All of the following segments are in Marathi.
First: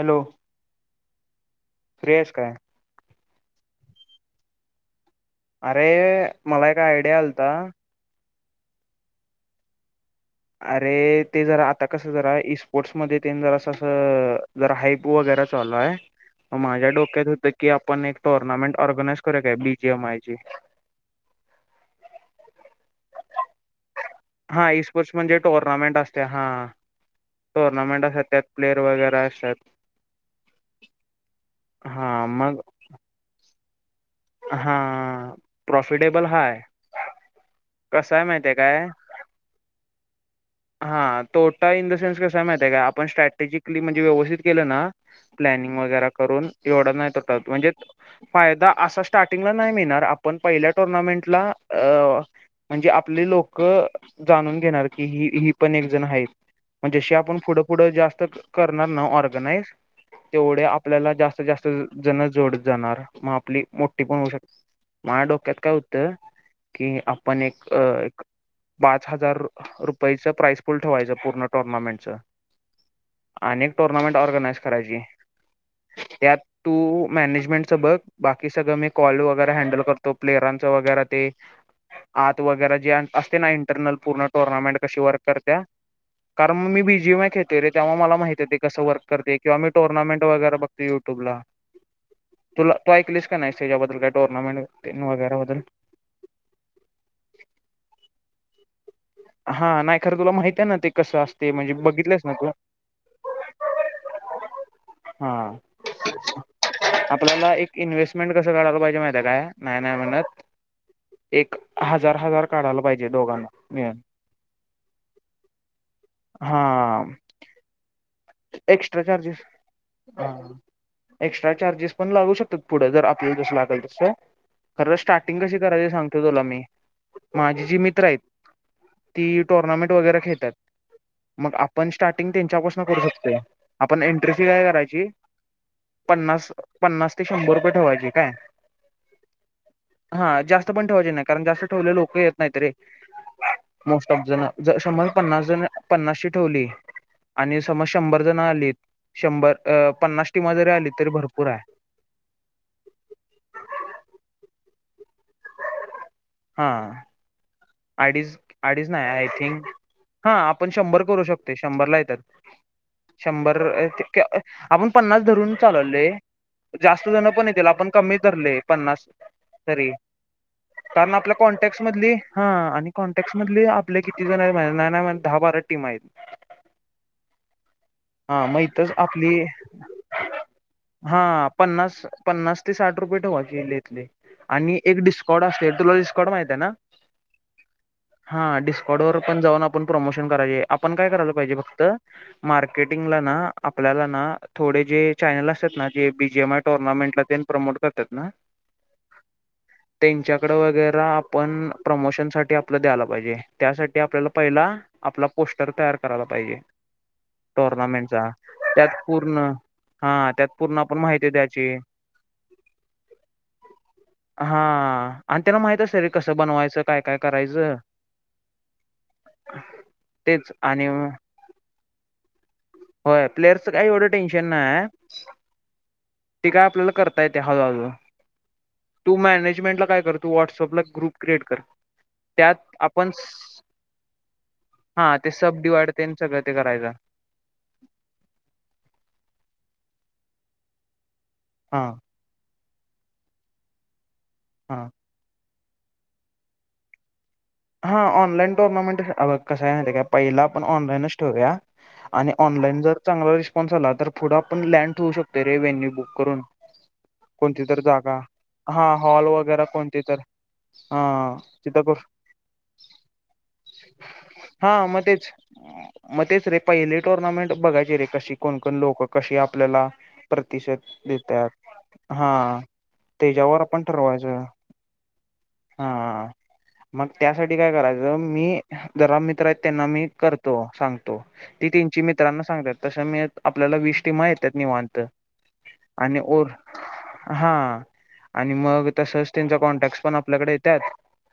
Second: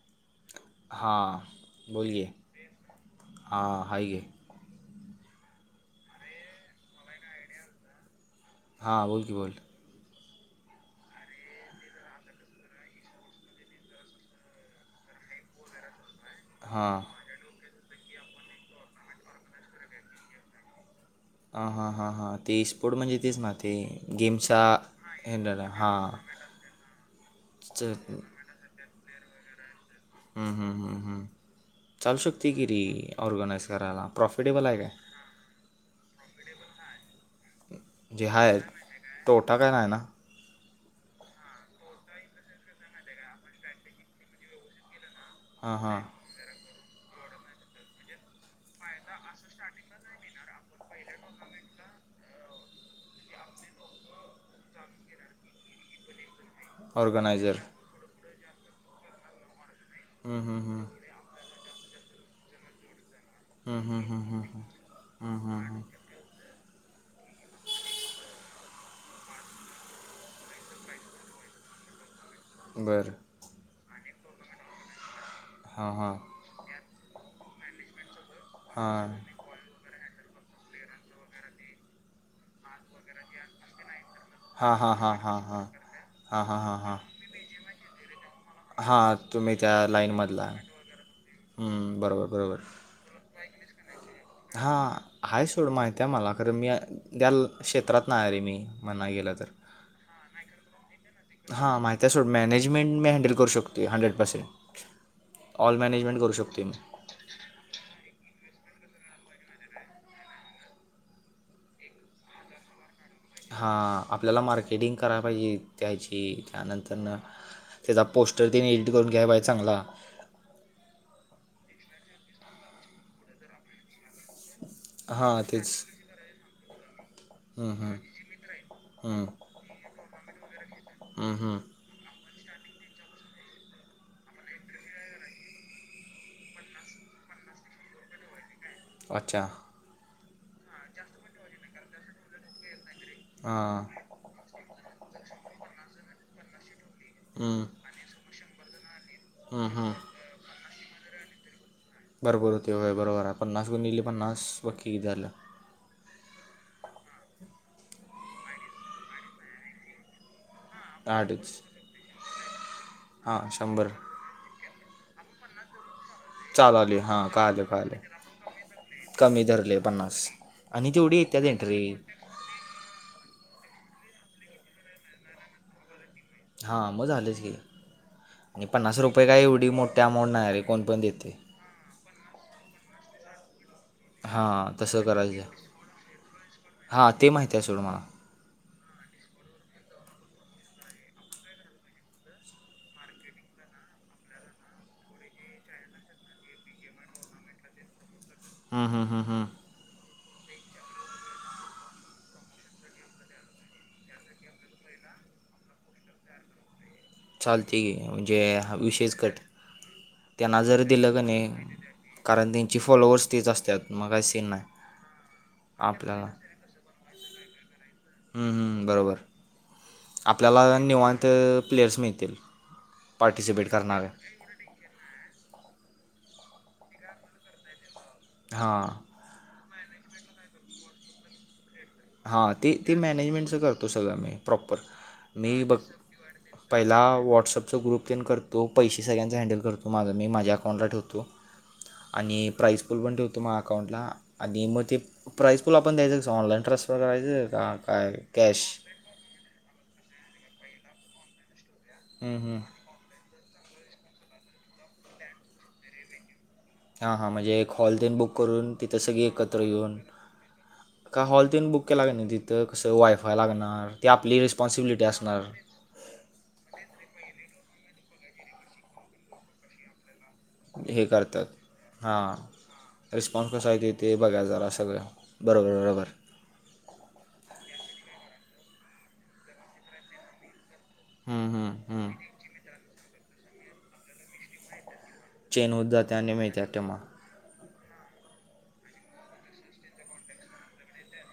हॅलो हा फ्री बोोले आहेस काय हा हाय गे अरे मला एक आयडिया आलता. हां बोल की बोल. अरे ते जरा आता कसं जरा स्पोर्ट्स मध्ये जरां जरा हाप वगैर. ल माझ्या हां डोक्यात होत की आपण एक टोर्नामेंट ऑर्गनाइ खर काय बीजे मायज ह हा हां हां ते स्पोर्ट म्हणजे तेच ना ते गेमचा हा इई स्पोर्ट्स म्हणजे हँडल हां टोर्नामेंट असते हा च- टोर्नामेंट असत त्यात प्लेअर वगैरे असतात हा मग चालशक्तिगिरी ऑर्गनाइज करायला प्रॉफिटेबल हा आहे काय प्रॉफिटेबल हाय कसय म्हणजे माहिितय हाय काय तोटा काय नाही ना हां तोटा इन द सेन्स कसा माहती आहे का आपण स्ट्रॅटेजिकली म्हणजे व्यवस्थित केलं ना हां प्लनिंग हां वगै करून एवढ नाही त म्हणजे फायदा असा स्टार्टिंगला नाही मिळणार आपण पहिल्या टुर्नामेंटला अ म्हणजे आपले लोक जाणून घेणार की ही ही पण एक जण आहेत जशी आपण ऑर्गनायझर पुढं पुुढं जास्त करणार ना ऑर्गनाइज हम्म, हम्म, तेवढे हम्म. आपल्याला जास्त जास्त जण जोडत जाणार मग आपली हम्म, मो हम्म, पण हम्म, होऊ हम्म, शक हम्म. माझ्या हम्म, डोक्यात हम्म, काय हम्म. होतं की आपण एक पाच हजार रुपयाच प्राइस फुल ठेवायचं पूर्ण टुर्नामेंटचं बरं अने टुर्नामेंट ऑर्गनाइज करायची हां हां त्यात तू मॅनेजमेंटच बघ बाकी सगळं हां मी कॉल वगैरे हँडल करतो प्लेअरांचं वगैरे ते आत वगैरे जे असते ना इंटरनल पूर्ण टुर्नामेंट हां कशी हां वर्क हां हां करत्या हां कारण हां मग हां हां मी हां बीजीय खेतते र तेव्हा मला माहतीे कस वर्क हां करते तुम्ही किंवा मी त्या टोर्नामेंट वगैरे लाईनमधला बघते तू युट्यूब ला हम्म, बरोबर बरोबर तुला तू ऐकलीस का नाही बदल काय टूर्नामेट वगैरे बदल माहिित आहे मला खरं मी त्या क्षेत्रात नाही रे मी म्हण गेलं तर हा नाही खर तुला माहिती आहे ना ते कसं असते हां म्हणजे माहिती आहे बघितलेस सोड ना तू मॅनेजमेंट मी हँडल करू शकतो हंड्रेड पर्सेंट हा ऑल मॅनेजमेंट करू शकतो मी आपल्याला एक इन्व्हेस्टमेंट कसं करायला पाहिजे माहि आहे काय नाही नाही म्हणत एक हजार हजार काढायला पाहिजे दोघांना हां आपल्याला मार्केटिंग करायला पाहिजे त्याची हा त्यानंतरन त्याचा पोस्टर तने एडिट करून घ्या बाई चांगला ह एक्स्ट्रा चार्जेस पण लागू शकतात पुढं जर आपल्याला जस लागेल तस खरं स्टार्टिंग हां कशी तेच करायची सांगतो तुला मी माझी हम्म, जी हम्म, मित्र आहेत हम्म, ती टुर्नामेंट वगैरे खेळतात हम्म, मग हम्म. पण स्टार्टिंग त्यांच्यापासून करू शकतो आपण एंट्री फी काय करायची पन्नास पन्नास ते शंभर रुपये ठेवायचे काय अच्छा हा जास्त पण ठेवायचे नाही कारण जास्त ठेवले लोक येत नाहीत रे हा समजना समज पन्नास ची ठेवली हम्म, शंभर जण आलीत शंभर हम्म, अ हम्म. पन्नास टीमा जरी आली तरी भरपूर आहे बरोबर होतेय बरोबर आहे पन्नास गून दिली पन्नास पक्की झालं हा अडीच अडीच नाही आय थिंक हा आपण शंभर करू शकते आठच शंभर ला येतात शंभर आपण पन्नास धरून चालवले चालले जास्त जण हां पण कळालं येतील आपण कळालं कमी धरले पन्नास कमी धरले तरी पन्नास आणि कारण तेवढी आपल्या येतात एंट्री कॉन्टॅक्ट मधली हा आणि कॉन्टॅक्ट मधले आपले किती जण आहेत. नाही नाही म्हणता दहा बारा टीम आहेत. हा म झालच कि. हा मग आणि इथच पन्नास रुपये काय आपली एवढी मोठी अमाऊंट नाही रे कोण पण देते. हा पन्नास पन्नास ते साठ रुपये ठेवाय हां आणि एक तसं डिस्कॉड करायचं असेल. तुला डिस्कॉड माहित आहे ना. हां ते माहिती आहे सोड मला हा डिस्कॉड वर पण जाऊन आपण प्रमोशन करायचे आपण काय करायला पाहिजे फक्त मार्क टिंगला ना आपल्याला ना थोडे जे चॅनल असतात ना, जे बी जी एम आय टुर्नामेंटला प्रमोट करतात ना हम्म हम्म हम्म हम्म त्यांच्याकड वगैरे आपण प्रमोशन साठी आपलं द्यायला पाहिजे. त्यासाठी आपल्याला पहिला आपला पोस्टर तयार करायला पाहिजे. चालते की टोर्नामेंटचा. म्हणजे हा त्यात विषयच कट पूर्ण हा त्यात त्यांना पूर्ण जर आपण दिलं का माहिती द्याची. नाही कारण त्यांची फॉलोअर्स तेच असतात मग काय सीन हा नाही आणि त्यांना माहित असत ते आपल्याला कसं बनवायचं. काय काय करायचं. हम्म हम्म हम्म बरोबर. [inaudible] आपल्याला आणि निवांत प्लेयर्स मिळतील. होय पार्टिसिपेट प्लेअरचं काय एवढ करणारे टेन्शन ती काय आपल्याला करता येते हळु हळु हा तू मॅनेजमेंट ला काय कर, तू व्हॉट्सअप ला ग्रुप क्रिएट कर. हा त्यात ते ते आपण मॅनेजमेंटच करतो सगळं मी प्रॉपर. हा ते सब मी बघ डिवाइड तेन सगळं ते करायचं पहिला व्हॉट्सअप ग्रुपेन करतो. पैसे सगळ्यांचं हँडल करतो. माझं मी माझ्या अकाउंटला ठेवतो. हा आणि प्राईज पूल पण ठेवतो मा अकाउंटला. आणि मग हा ते प्राईज पूल आपण द्यायचंस ऑनलाईन ट्रस [unintelligible] हा ऑनलाईन टोर्नामेंट कसा आहे माहितीये का पहिला आपण ऑनलाईन ठेवूया. आणि हम्म, हम्म. ऑनलाईन जर चांगला रिस्पॉन्स आला तर पुढं पण लँड ठेवू शकतो रे व्हेन्यू बुक करून. हां हां म्हणजे कोणती एक तर हॉल तेन जागा बुक करून हा तिथं सगळी हॉल एकत्र वगैरे येऊन कोणती तर हा का हॉल तेन तिथं बुक कर केला काय? तिथं कसं वायफाय लागणार. ती आपली हा मग रिस्पॉनसिबिलिटी तेच असणार. मग तेच रे पहिले टुर्नामेंट बघायची रे कशी कोणकोण लोकं कशी आपल्याला प्रतिशत हे करतात देतात. हां हा रिस्पॉन्स त्याच्यावर कसा आहे आपण ते ते बघा ठरवायचं. जरा सगळं बरोबर बरोबर हा मग त्यासाठी काय करायचं मी जरा मित्र आहेत, त्यांना मी करतो सांगतो. हम्म, ती हम्म, तिंची हम्म. मित्रांना सांगतात. तस मी आपल्याला वीस टीमा येतात निवांत. चेन होत जाते, आणि मिळत्या टीमा. हा आणि मग तसच त्यांचा कॉन्टॅक्ट पण आपल्याकडे येतात.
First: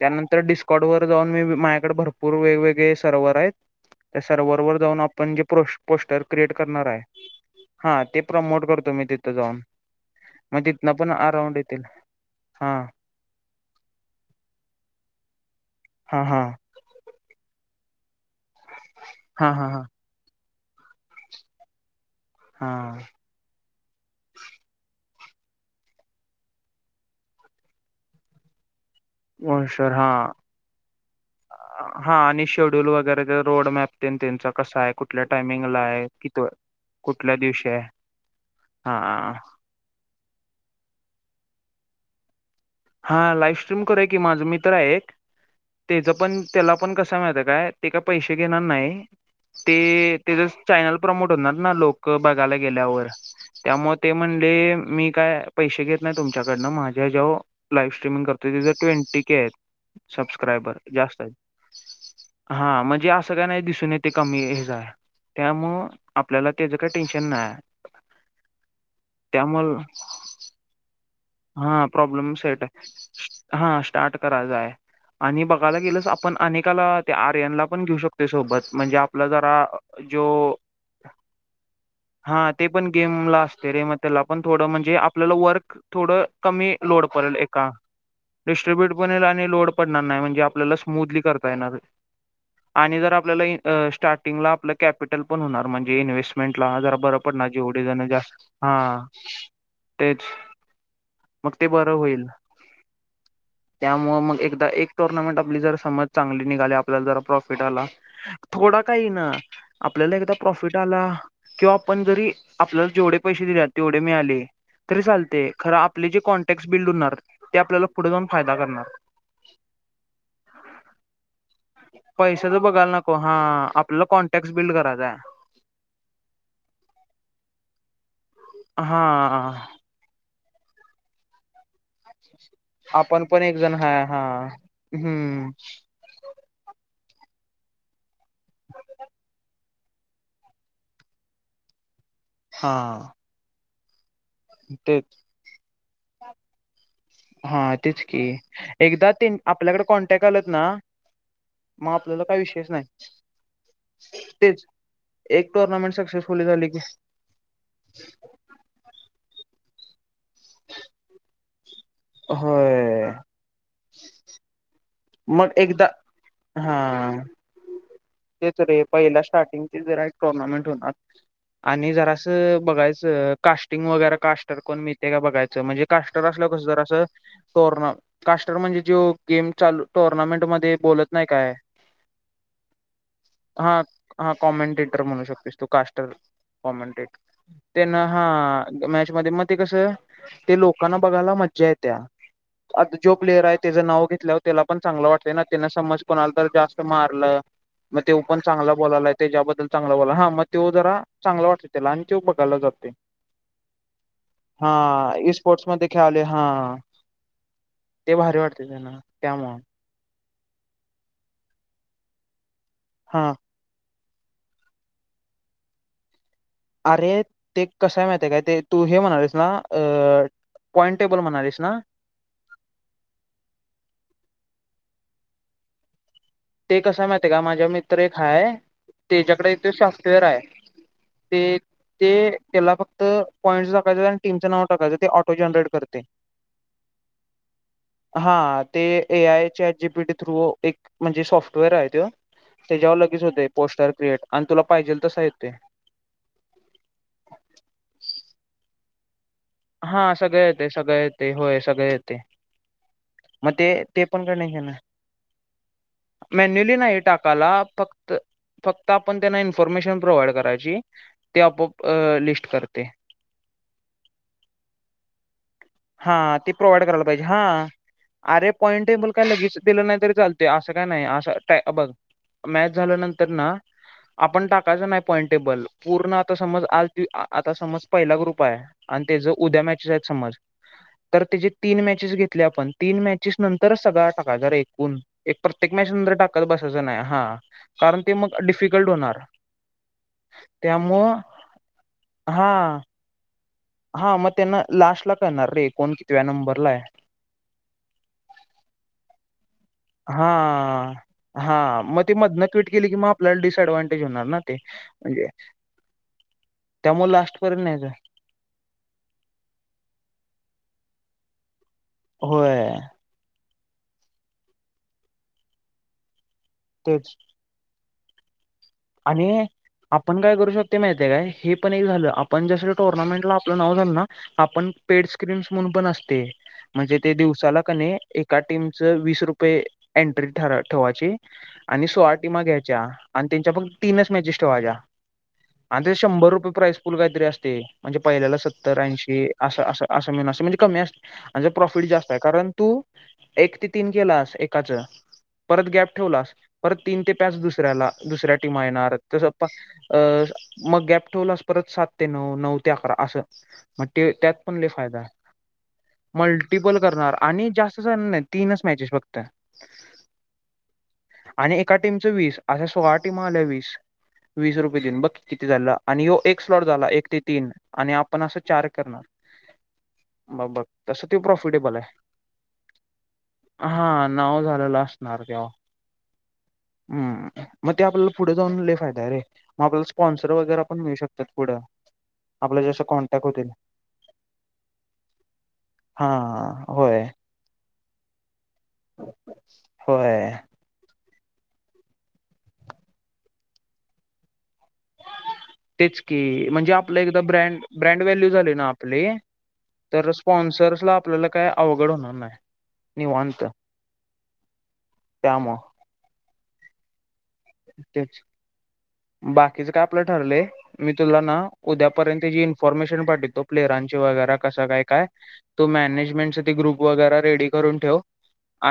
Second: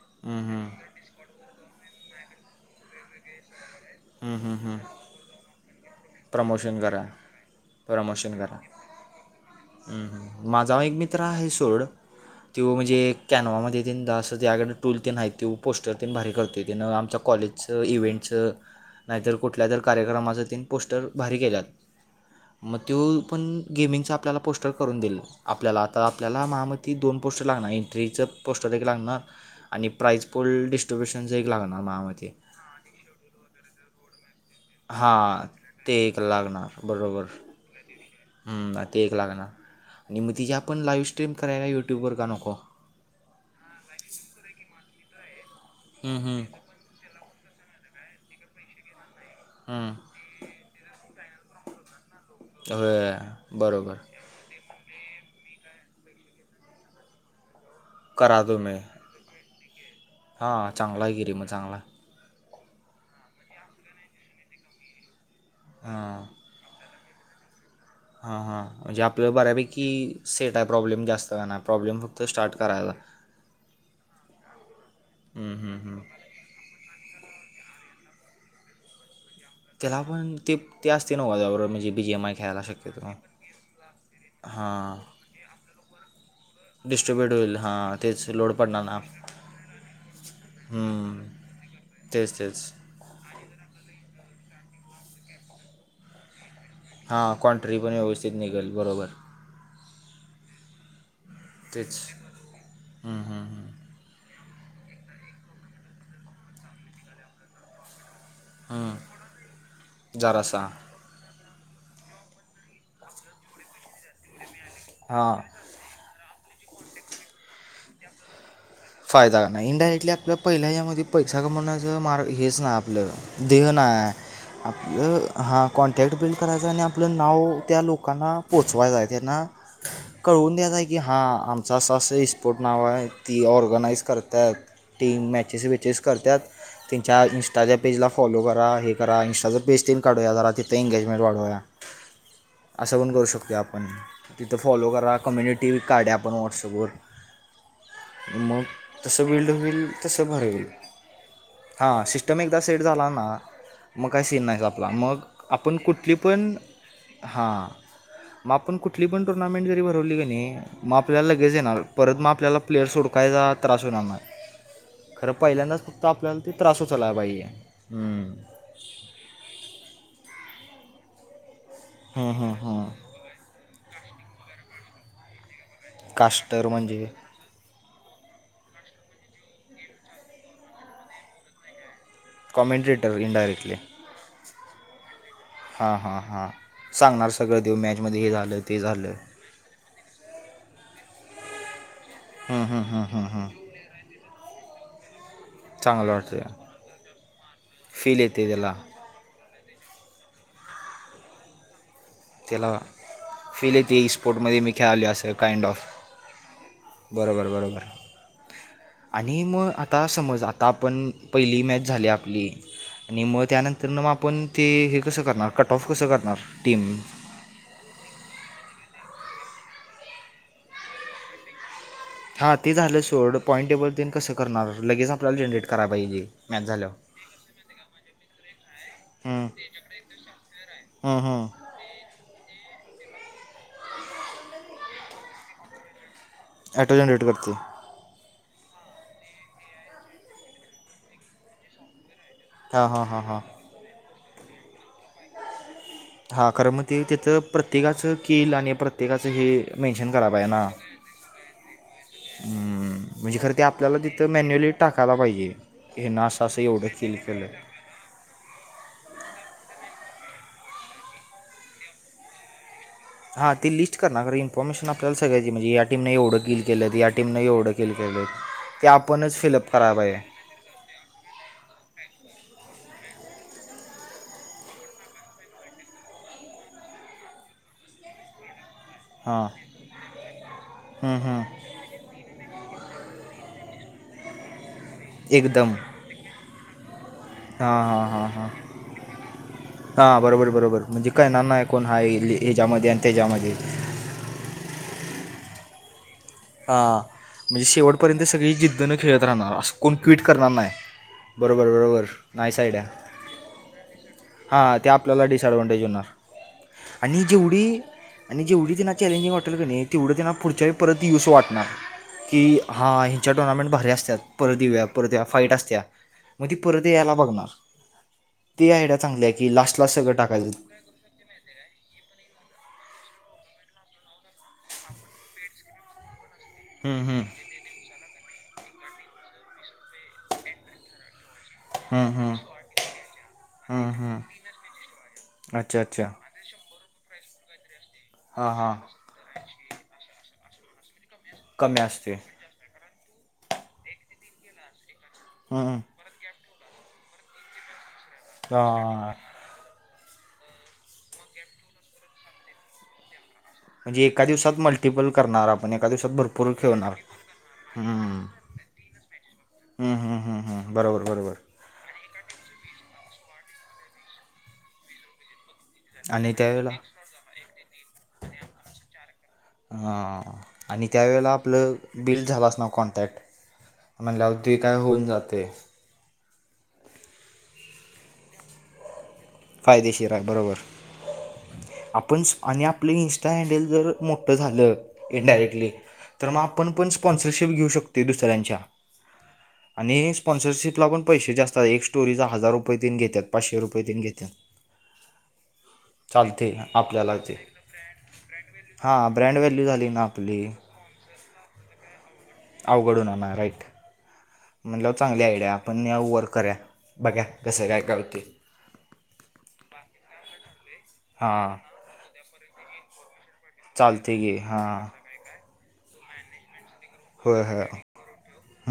त्यानंतर हम्म, डिस् हम्म. कड वर जाऊन मी माझ्याकडे भरपूर वेगवेगळे सर्वर आहेत त्या हम्म, हम्म, सर्वर वर हम्म. जाऊन आपण जे पोस्टर क्रिएट प्रमोशन करणार आहे. करा हा ते प्रमोशन करा. प्रमोट करतो मी तिथं जाऊन हम्म हम्म मग माझा एक तिथनं पण मित्र आहे अराऊंड येतील सोड हा तो म्हणजे कॅनवा मध्ये तं त्याकडे टूल त नाही त पोस्टर ते हा भारी हा करते. तीनं आमच्या कॉलेजचं इव्हेंटचं नाहीतर हा हा कुठल्यात हा कार्यक्रमाचं तिन पोस्टर भारी केल्यात. मग हा तो पण गेमिंगचा आपल्याला पोस्टर करून दिल. आपल्याला आता आपल्याला म हा मती दोन पोस्टर लागणार. एंट्रीचं पोस्टर एक लागणार. आणि ओनशर हा. प्राईज कोल्ड डिस्ट्रीब्युशनच एक लागणार हा माहामती. आणि शेड्यूल वगैरे रोड मॅप. त्यांचा कसा आहे कुठल्या हां टायमिंगला ते आहे एक कि कुठल्या दिवशी आहे. हम् ते एक हा लागणार आणि मग तिची आपण लाईव्ह स्ट्रीम करायला युट्यूब वर का नको. हा लाईफ स्ट्रीम करय की माझा मित्र आहे एक तेच हं, पण. हं, त्याला पण कसा माहत काय ते का पैसे घेणार नाही. हं. ते ते चायनल प्रमोट होणार ना लोक बघायला गेल्यावर होय बरोबर त्यामुळे ते. म्हणले मी काय पैसे घेत नाही तुमच्याकडनं माझ्या जेव लाईव्ह स्ट्रीमिंग करत करा तिथे तुम्ही ट्वेंटी के आहेत हां सबस्क्रायबर चांगला आहे जास्त की आहेत. रे मग चांगला आहे. हा म्हणजे असं काय नाही दिसून येते कमी हे जा त्यामु ळ हां आपल्याला. तेज काय टेनशन नाय. हा हा म्हणजे आपल्या बऱ्यापैकी सेटा प्रॉब्लेम जास्त. का नाही हा फक्त प्रॉब्लेम स्टार्ट सटा करायचा हा स्टार्ट करायचंय आणि हम्म, बघायला हम्म, हम्म. गेलं आपण अनेकाला. ते आर्यन ला पण घेऊ शकते सोबत म्हणजे आपलं जरा. त्याला जो पण ते असते नव्ह त्याबरोबर म्हणजे बी जी एम आय खेळायला शकते. गेम ला असते म [unintelligible] त्याला पण थोडं म्हणजे आपल्याला वर्क थोडं कमी लोड डिस्ट्रीब्युट पडेल होईल एका. हां तेच लोड पडणार डिस्ट्रीब्यूट ना पण येल आणि लोड पडणार नाही म्हणजे आपल्याला स्मूथली हम्म, करता येणार. तेच तेच आणि जर आपल्याला स्टार्टिंगला आपलं कॅपिटल पण होणार म्हणजे इन्व्स्ट मेंटला जरा बर पड हां ना कॉन्ट्री जेवढे पण जण जा व्यवस्थित निघेल हा बरोबर तेच. मग ते बरं तेच होईल. हम्म, हम्म, हम्म. त्यामुळ मग एकदा एक टुर्नामेंट आपली जर समज चांगली निघाली आपल्याला जरा प्रॉफिट आला. थोडा का हम्म, ईना आपल्याला एकदा जरासा प्रॉफिट आला. किंवा आपण जरी आपला जेवढे पैसे दिले तेवढे मिळाले तरी हां चालतेय. खरं आपले जे कॉन्टॅक्टस बिल्ड होणार ते आपल्याला पुढे जाऊन फायदा करणार. फायदा कर नाही इनडायरेक्टली आपल्या पहिल्या यामध्ये पैसा कमवण्याचं मार पैशाच हेच ना बघायला आपलं. नको हा देघ नाय. [unintelligible] हा कॉन्टॅक्ट बिल्ड करायचां आहे आणि आपलं नाव त्या लोकांना पोचवायचं आहे त्यांना. हा कळवून द्याच आहे की हा आमच असं असं स्पोर्ट नाव आहे आपण पण ती एक ऑर जण हाय ऑर्गनाइज हा करतात टीम हम्म मॅचेस बचेस करत्यात. त्यांच्या इंस्टाच्या पेजला फॉलो करा हे करा इंस्टां पेज त्यां काढूया जरा तिथे एंगेजमेंट वाढवूया. [inaudible] असं पण करू शकतो आपण तिथं फॉलो ते करा कम्युनिटी कार्ड आहे आपण व्हॉट्सअपवर. हा तेच. की मग एकदा ते तसं बिल्ड आपल्याकडे होईल कॉन्टॅक्ट तसं भर आलत ना होईल. मग हा आपल्याला काही सिस्टम एकदा विषयच सेट नाही झाला ना. मग काय सीन नाहीच तेच आपला मग एक आपण टुर्नामेंट कुठली सक्सेसफुली पण. झाली की हां मग आपण कुठली पण टुर्नामेंट जरी भरवली की नाही मग आपल्याला लगेच येणार. परत मग आपल्याला प्लेस होय हुडकायचा त्रास होईल आणणार. खरं मग पहिल्यांदाच एकदा फक्त आपल्याला ते हा त्रास उचलाय पाहिजे हम्म. तेच रे पहिल्या स्टार्टिंग जरा एक टुर्नामेंट होणार. आणि जरा हम्म, हम्म, असं हम्म. बघायचं कास्टिंग वगैरे कास्टर कोण मिळते का बघायचं म्हणजे. काष्टर असलं कस कास्टर ज असं. म्हणजे टोर् कास्टर म्हणजे जे गेम चालू टोर्नामेंट मध्ये बोलत नाही काय. Commentator indirectly. हा हा कॉमेंटेटर म्हणू शकतेस. तो कास्टर हां हां कॉमेंटेटर सांगणार सगळं देऊ ते ना मॅचमध्ये हे झालं ते हा झालं मॅच मध्ये म ते कस ते लोकांना बघायला मज्जा येत हम्म, हम्म, आता हम्म, जो हम्म, प्लेयर हम्म. आहेत. त्याचं नाव घेतलं त्याला पण चग वाटत ना त्यांना समज चांगलं कोणाला तर वाटतं जास्त मारलं मग फील तेव पण येते त्याला चांगला बोलायला त्याच्याबद्दल चांगला बोला हा मग तेो जरा चांगला वाटत त्याला आणि ते बघायला त्याला जाते फील येते ई स्पोर्टमध्ये मी खेळाली हा असं काइंड स्पोर्ट्स ऑफ मध्ये ख्याले आहे हा बरोबर बरोबर ते भारी वाटते त्यांना आणि त्यामुळं मग आता समज आता आपण पहिली मॅच झाली आपली आणि हा मग त्यानंतर तर मग आपण ते हे कसं करणार कट ऑफ कसं करणार टीम अरे ते कसाय माहित आहे काय ते तू हे म्हणालीस ना अ पॉइंट टेबल म्हणालीस ना हा ते झालं सोड पॉईंट टेबल त कसं करणार लगेज आपल्याला जनरेट कराय पाहिजे मॅच ते झाल्यावर कसं माहती आहे का माझ्या मित्र एक हाय त्याच्याकडे इथे सॉफ्टवेअर आहे हां हां ते ते त्याला फक्त पॉइंट टाकायचं आणि टीमचं नाव टाकायचं ते ऑटो जनरेट करते ॲटो जनरेट करते हा ते ए आयच्या जीपी थ्रू एक म्हणजे सॉफ्टवेअर आहे त हां त्याच्यावर हां लगेच हां हां होते पोस्टर क्रिएट आणि तुला पाहिजेल तसा येत ते हा कारर मग ते त्याथं प्रत्येकाचं केल आणि प्रत्येकाचं हे हा मेन्शन करायला सगळ पाहिजे ना येते सगळं येते होय सगळे येते हम्म, म्हणजे खरं ते आपल्याला तिथं मॅन्युअली टाकायला पाहिजे हे ना असं असं मॅन्युली एवढं नाही किल केलं टाकाला फक्त तर फक्त आपण त्यांना इन्फॉर्मेशन प्रोव्हाइड करायची ते आपप लिस्ट करते हां ते लिस्ट करणार ख इनफॉर्मेशन आपल्याला सगळयची म्हजे या टीमने हा एवढं ते किल केलं प्रोव्हाइड आहे करायला या पाहिजे टीमनं हा एवढं किल केलं ते आपणच फिलअप कराव पाहिजे ते असं काय नाही असं बघ मॅच झाल्या नंतर ना आपण टाकायचं नाही पॉइंट टेबल पूर्ण आता समज आज आता समज पहिला ग्रुप आहे आणि ते ज हां उद्या मॅचेस आहेत समज हं, तर हं. तेचेे तीन मॅचेस घेतले आपण तीन मॅचेस नंतरच सगळा टाका जर एकूण एक एकदम प्रत्येक मॅच सुंदर टाकत बसायचं नाही हा कारण ते मग डिफिकल्ट होणार हा बरोबर बरोबर म्हणजे त्यामुळं काय नाना आहे कोण हा हा ह्याच्यामध्ये आणि त्याच्यामध्ये हा मग त्यांना लास्ट ला करळणार रे कोण कितव्या नंबर ह म्हणजे शेवटपर्यंत सगळी जिद्दनं खेळत राहणार अस हा हा मग बरोबर ती मधनं नाही ट्विट साईड केली की आहे मग आपल्याला डिसएडव्हनटेज होणार ना हां ते आपल्याला डिसअडव्हां्टेज होणार त्यामु आणि लास्टपर्यंत जेवढी नाहीच आणि जेवढी त्यांना चॅलेंजिंग वाटेल का नाही तेवढं त्यांना पुढच्या परत यस वाटणार की होय हां च्या टोर्नामेंट भारी्या असतात परतवया परत फईट असत्या मग ती परत तेच यायला बघणार तेी आयडिया चांगल्या आहे की लास्ट लास्ट सगळं टाकायच मा काणर्में आप झालं आप पण अस हम्म, म्हणजे हम्म. दिवसाला एका टीम च वीस रुपये एंट्री ठेवायची आणि सोळा हम्म, हम्म. टीमा घ्यायच्या आणि त्यांच्या फक् हम्म, तीनच मॅचेस हम्म. ठेवाज्या अच्छा आणि त्या अच्छा शंभर रुपये प्राइस फूल काहीतरी असते म्हणजे पहिल्याला हां हां सत्तर ऐंशी असं असं असं मिून असं म्हणजे कमी असत म्हं कमी प्रॉफिट जास्त असते आहे कारण तू एक ते तीन केलास एकाच हम्म, परत हम्म. गॅप ठेवलास परत तीन ते पाच दुसऱ्याला दुसऱ्या टीमा येणार हां तस अ मग गॅप ठेवलास परत सात ते नऊ नऊ ते अकरा असं मग म्हणजे ते एका त्यात दिवसात पण फायदा मल्टिपल करणार आपण एका दिवसात भरपूर मल्टिपल खेळणार करणार आणि जास्त हम्म. नाही तीनच मॅचेस फघत हम्म हम्म हम्म हम्म बरोबर बरोबर आणि एका टीमचं वीस अशा सोळा टीम आल्या वीस वीस रुपये देऊन बघ किती झालं आणि य एक स्लॉट झाला एक ते तीन आणि आपण असं चार करणार ह मग बघ आणि तसं ते त्यावेेळेला आपलं प्रॉफिटेबल आहे बिल झालंस ना कॉन्टॅक्ट हा म्हणल्यावर नाव ते काय झालेलं होऊन असणार जाते तेव्हा हम्म मग ते आपल्याला पुढे जाऊन ल फायदा आहे रे म आपल्याला फायदेशीर आहे स्पॉन्सर बरोबर वगैरे पण मिळू शकतात पुढं आपण आपल्या आणि जसं आपलं कॉन्टॅक्ट इन्स्टा होतील हँडल जर मोठं झालं इनडायरेक्टली हा तर मग आपण पंच होय स्वॅप स्पॉसरशिप घेऊ शकते दुसऱ्यांच्या आणि होय स्पॉन्सरशशीप ला पण पैसे जास्तात एक स्टोरीचा हजार रुपये तन घेतात पाचशे रुपय तन घेतात तेच की चालते म्हणजे आप एक आपल्याला ते ब्र ब्रँड व्हॅल्यू झाले ना आपले हां ब्रँड व्हॅल्यू झाली ना तर आपली स्पन्सर् ला आपल्याला काय अवघड होणार नाही. अवघडून होणार निवांत राईट म्हणलं चांगली आयडिया त्यामुळं आपण न वर्क करूया बघूया कसं काय का तेच होते. बाकीच काय आपलं ठरलंय मी तुला ना हां उद्यापर्यंतचीी इन्फॉर्मेशन पाठवितो. प्लेरांची चालते वैगरे की कसं हां न काय तो मॅनेजमेंट चा तो ग्रुप वगैरे होय रेडी होय करून ठेव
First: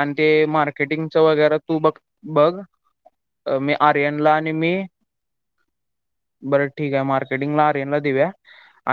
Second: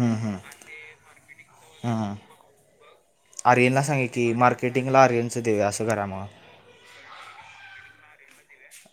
आणि ते हं मार्केटिंग च वगैरे तू बघ हं बघ अ, मी आर्यनला सांगे की आणि मी मार्केटिंगला आर्यनचं देऊया अस करा म बरं ठीक आहे मार्केटिंग ला आर्यन ला देऊया.